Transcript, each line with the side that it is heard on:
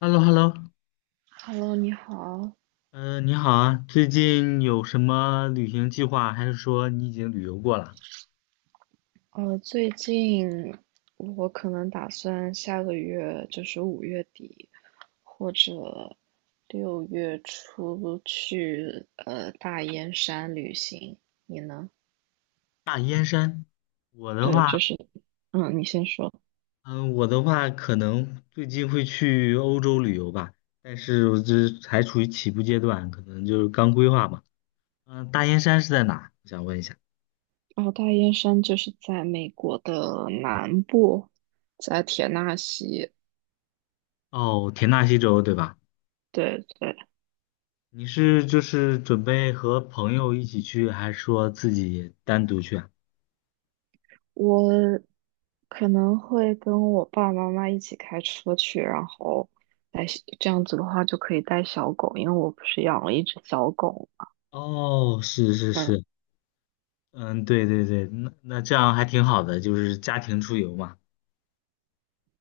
left: h e l l o h e l l o
right: Hello，你好。
left: 嗯，你好啊，最近有什么旅行计划？还是说你已经旅游过了？
right: 最近我可能打算下个月，就是五月底或者六月初去大燕山旅行。
left: 大燕山，我的
right: 对，
left: 话，
right: 你先说。
left: 嗯，我的话可能最近会去欧洲旅游吧，但是我这还处于起步阶段，可能就是刚规划嘛。嗯，大燕山是在哪？我想问一下。
right: 哦，大燕山就是在美国的南部，在田纳西。
left: 哦，田纳西州对吧？
right: 对对，
left: 你是就是准备和朋友一起去，还是说自己单独去啊？
right: 我可能会跟我爸爸妈妈一起开车去，然后这样子的话就可以带小狗，因为我不是养了一只小狗。
left: 哦，是是
right: 嗯，
left: 是，嗯，对对对，那这样还挺好的，就是家庭出游嘛。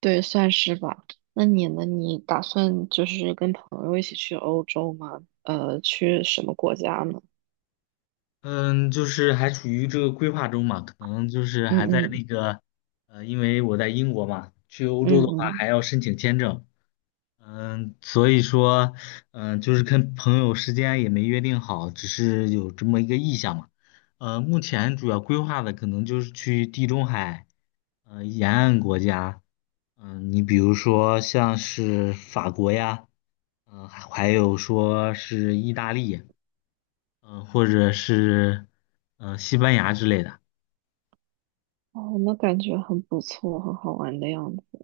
right: 对，算是吧。那你呢？你打算就是跟朋友一起去欧洲吗？去什么国家呢？
left: 嗯，就是还处于这个规划中嘛，可能就是
right: 嗯
left: 还在那
right: 嗯
left: 个，因为我在英国嘛，
right: 嗯嗯。
left: 嗯，所以说，嗯，就是跟朋友时间也没约定好，只是有这么一个意向嘛。目前主要规划的可能就是去地中海，沿岸国家，嗯，你比如说像是法国呀，嗯，还有说是意大利。嗯、或者是嗯、西班牙之类的。
right: 哦，那感觉很不错，很好玩的样子。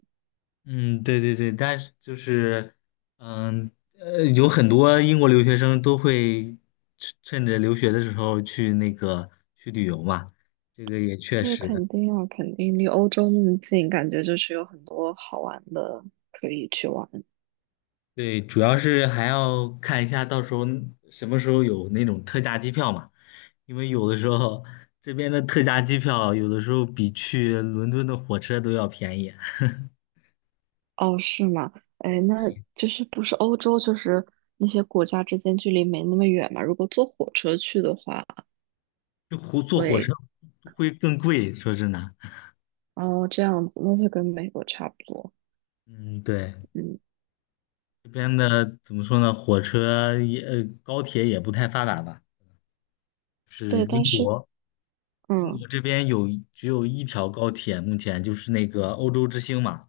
left: 嗯，对对对，但是就是嗯有很多英国留学生都会趁着留学的时候去那个去旅游嘛，这个也确
right: 对，
left: 实。
right: 肯定啊，肯定离欧洲那么近，感觉就是有很多好玩的可以去玩。
left: 对，主要是还要看一下到时候什么时候有那种特价机票嘛，因为有的时候这边的特价机票有的时候比去伦敦的火车都要便宜，
right: 哦，是吗？哎，那就是不是欧洲，就是那些国家之间距离没那么远嘛？如果坐火车去的话，
left: 坐火车
right: 会
left: 会更贵，说真的。
right: 哦这样子，那就跟美国差不多。
left: 嗯，对，
right: 嗯，
left: 这边的怎么说呢？火车也，高铁也不太发达吧。是
right: 对，但
left: 英
right: 是
left: 国，英
right: 嗯
left: 国这边有只有一条高铁，目前就是那个欧洲之星嘛。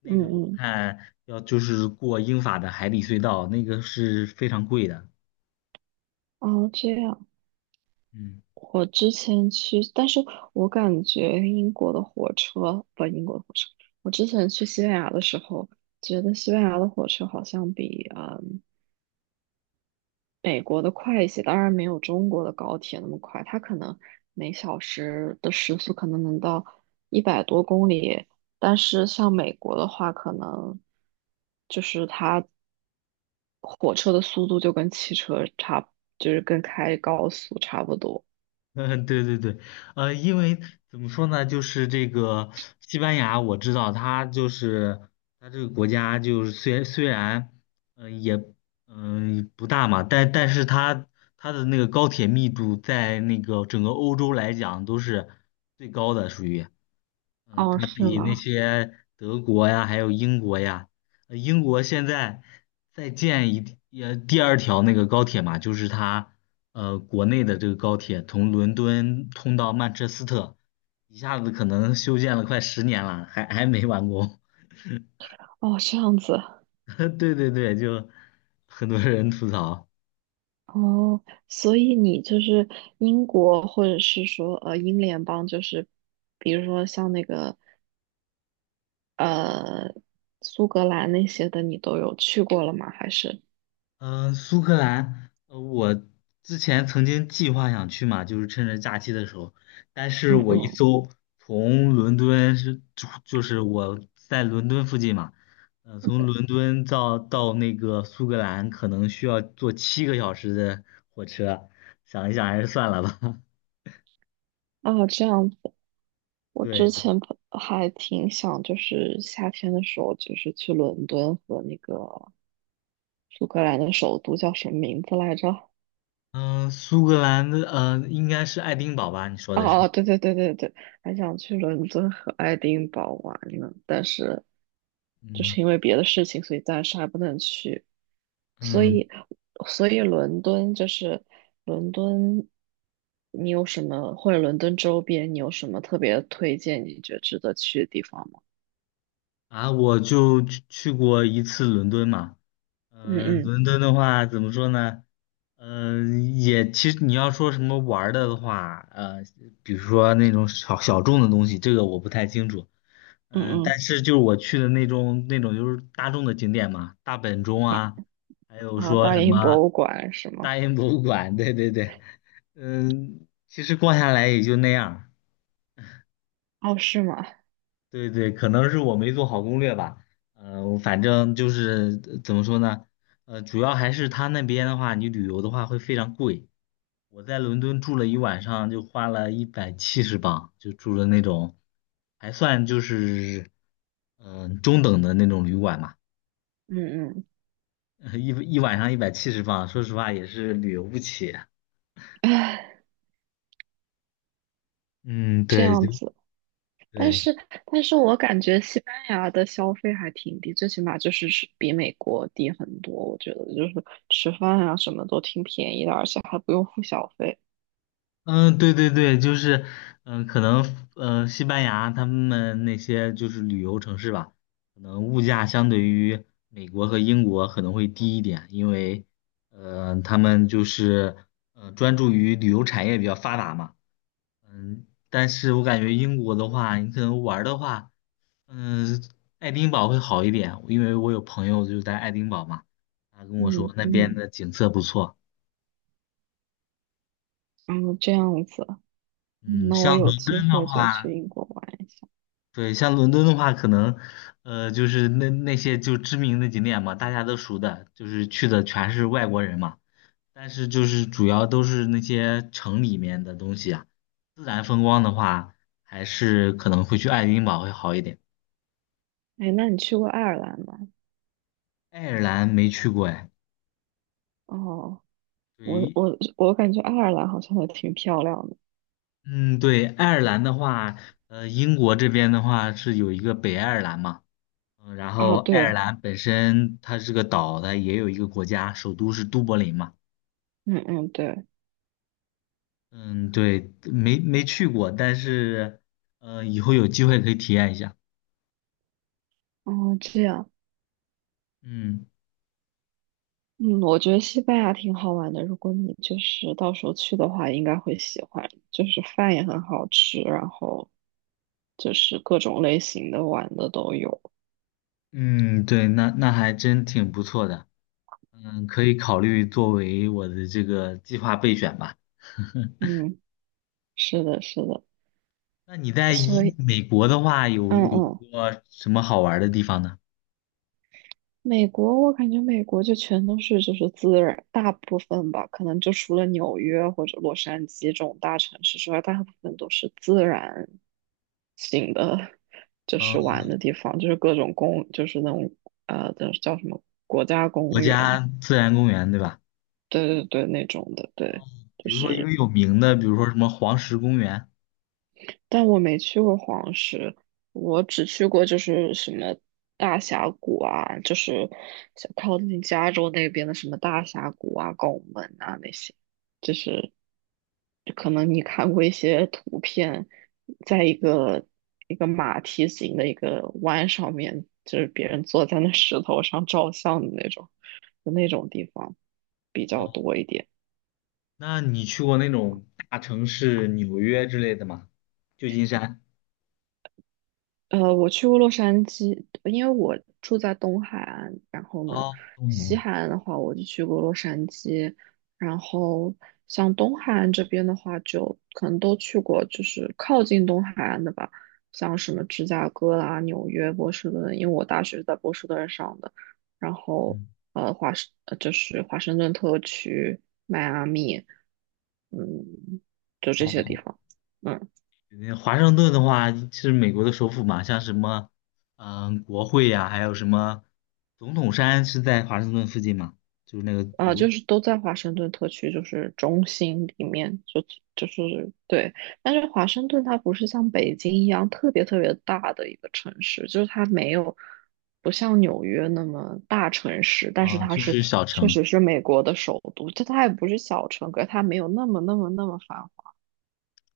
left: 那
right: 嗯
left: 个我
right: 嗯，
left: 看要就是过英法的海底隧道，那个是非常贵的。
right: 哦这样。
left: 嗯。
right: 我之前去，但是我感觉英国的火车不，英国的火车，我之前去西班牙的时候，觉得西班牙的火车好像比美国的快一些，当然没有中国的高铁那么快，它可能每小时的时速可能能到100多公里，但是像美国的话，可能就是它火车的速度就是跟开高速差不多。
left: 嗯，对对对，因为怎么说呢，就是这个西班牙，我知道它就是它这个国家，就是虽然，嗯、也嗯、不大嘛，但是它它的那个高铁密度在那个整个欧洲来讲都是最高的，属于。嗯，
right: 哦，
left: 它
right: 是
left: 比那
right: 吗？
left: 些德国呀，还有英国呀，英国现在在建一也第二条那个高铁嘛，就是它国内的这个高铁从伦敦通到曼彻斯特，一下子可能修建了快10年了，还没完工。
right: 哦，这样子。
left: 对对对，就很多人吐槽。
right: 哦，所以你就是英国，或者是说英联邦，就是比如说像那个呃苏格兰那些的，你都有去过了吗？还是
left: 嗯，苏格兰，我之前曾经计划想去嘛，就是趁着假期的时候，但是
right: 嗯
left: 我一
right: 嗯
left: 搜，从伦敦是，就是我在伦敦附近嘛，从伦敦到那个苏格兰可能需要坐7个小时的火车，想一想还是算了吧。
right: 哦这样子，我
left: 对，
right: 之
left: 对
right: 前不还挺想就是夏天的时候就是去伦敦和那个苏格兰的首都叫什么名字来着？
left: 嗯，苏格兰的，应该是爱丁堡吧？你说
right: 哦
left: 的是，
right: 哦，对对对对对，还想去伦敦和爱丁堡玩呢，但是就
left: 嗯
right: 是因为别的事情，所以暂时还不能去。所
left: 嗯，
right: 以，所以伦敦，你有什么或者伦敦周边你有什么特别推荐？你觉得值得去的地方吗？
left: 啊，我就去过一次伦敦嘛。
right: 嗯
left: 嗯，
right: 嗯
left: 伦敦的话怎么说呢？嗯，也其实你要说什么玩儿的的话，比如说那种小众的东西，这个我不太清楚。
right: 嗯
left: 嗯，但
right: 嗯
left: 是就是我去的那种就是大众的景点嘛，大本钟
right: 啊
left: 啊，还有
right: 啊，
left: 说
right: 大
left: 什
right: 英
left: 么
right: 博物馆是吗？
left: 大英博物馆，对对对，嗯，其实逛下来也就那样儿
right: 哦，是吗？
left: 对对，可能是我没做好攻略吧。我反正就是怎么说呢，主要还是他那边的话，你旅游的话会非常贵。我在伦敦住了一晚上，就花了一百七十镑，就住的那种，还算就是嗯、中等的那种旅馆嘛。
right: 嗯嗯，
left: 一一晚上一百七十镑，说实话也是旅游不起。
right: 唉，
left: 嗯，
right: 这
left: 对，
right: 样
left: 就
right: 子。但
left: 对。
right: 是，但是我感觉西班牙的消费还挺低，最起码就是是比美国低很多。我觉得就是吃饭啊什么都挺便宜的，而且还不用付小费。
left: 嗯，对对对，就是，嗯，可能，西班牙他们那些就是旅游城市吧，可能物价相对于美国和英国可能会低一点，因为，他们就是，专注于旅游产业比较发达嘛，嗯，但是我感觉英国的话，你可能玩儿的话，嗯，爱丁堡会好一点，因为我有朋友就在爱丁堡嘛，他跟我
right: 嗯
left: 说那边
right: 嗯，
left: 的景色不错，
right: 嗯，这样子，嗯，
left: 嗯，
right: 那我
left: 像
right: 有
left: 伦
right: 机
left: 敦的
right: 会就去
left: 话。
right: 英国玩一下。
left: 对，像伦敦的话，可能，就是那些就知名的景点嘛，大家都熟的，就是去的全是外国人嘛。但是就是主要都是那些城里面的东西啊，自然风光的话，还是可能会去爱丁堡会好一点。
right: 哎，那你去过爱尔兰吗？
left: 爱尔兰没去过哎，
right: 哦，我
left: 对，
right: 我我感觉爱尔兰好像还挺漂亮的。
left: 嗯，对，爱尔兰的话，英国这边的话是有一个北爱尔兰嘛，嗯，然
right: 啊，
left: 后爱尔
right: 对，
left: 兰本身它是个岛，它也有一个国家，首都是都柏林嘛。
right: 嗯嗯对，
left: 嗯，对，没去过，但是，以后有机会可以体验一下。
right: 哦这样。
left: 嗯
right: 嗯，我觉得西班牙挺好玩的。如果你就是到时候去的话，应该会喜欢。就是饭也很好吃，然后就是各种类型的玩的都有。
left: 嗯，对，那还真挺不错的。嗯，可以考虑作为我的这个计划备选吧。
right: 嗯，是的，是的。
left: 那你在一
right: 所以，
left: 美国的话，有
right: 嗯
left: 有
right: 嗯。
left: 过什么好玩儿的地方呢？
right: 美国，我感觉美国就全都是就是自然，大部分吧，可能就除了纽约或者洛杉矶这种大城市之外，大部分都是自然型的，就是玩
left: 嗯，
right: 的地方，就是各种公，就是那种叫什么国家公
left: 国家
right: 园，
left: 自然公园对吧？
right: 对对对，那种的，
left: 哦，
right: 对，就
left: 比如说一个
right: 是
left: 有名的，比如说什么黄石公园。
right: 但我没去过黄石，我只去过就是什么大峡谷啊，就是像靠近加州那边的什么大峡谷啊、拱门啊那些，就是可能你看过一些图片，在一个马蹄形的一个弯上面，就是别人坐在那石头上照相的那种，就那种地方比较
left: 哦，
right: 多一点。
left: 那你去过那种大城市，纽约之类的吗？旧金山。
right: 我去过洛杉矶，因为我住在东海岸，然后呢，
left: 哦，东南
right: 西
left: 亚
right: 海岸的话我就去过洛杉矶，然后像东海岸这边的话，就可能都去过，就是靠近东海岸的吧，像什么芝加哥啦、纽约、波士顿，因为我大学是在波士顿上的，然后
left: 嗯，
right: 就是华盛顿特区、迈阿密，嗯，就这些地
left: 哦，
right: 方。嗯。
left: 那华盛顿的话是美国的首府嘛，像什么，嗯，国会呀、还有什么总统山是在华盛顿附近嘛，就是那个
right: 啊、
left: 有，
right: 就是都在华盛顿特区，就是中心里面，就是对。但是华盛顿它不是像北京一样特别特别大的一个城市，就是它没有不像纽约那么大城市，但是
left: 啊、
right: 它
left: 就
right: 是
left: 是小
right: 确
left: 城。
right: 实是美国的首都，就它也不是小城，可是它没有那么那么那么繁华。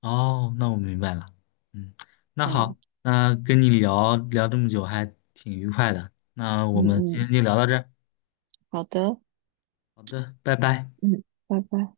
left: 哦，那我明白了。嗯，那
right: 嗯
left: 好，那跟你聊聊这么久还挺愉快的，那我
right: 嗯
left: 们今
right: 嗯，
left: 天就聊到这儿
right: 好的，
left: 好的，拜拜。
right: 嗯，拜拜。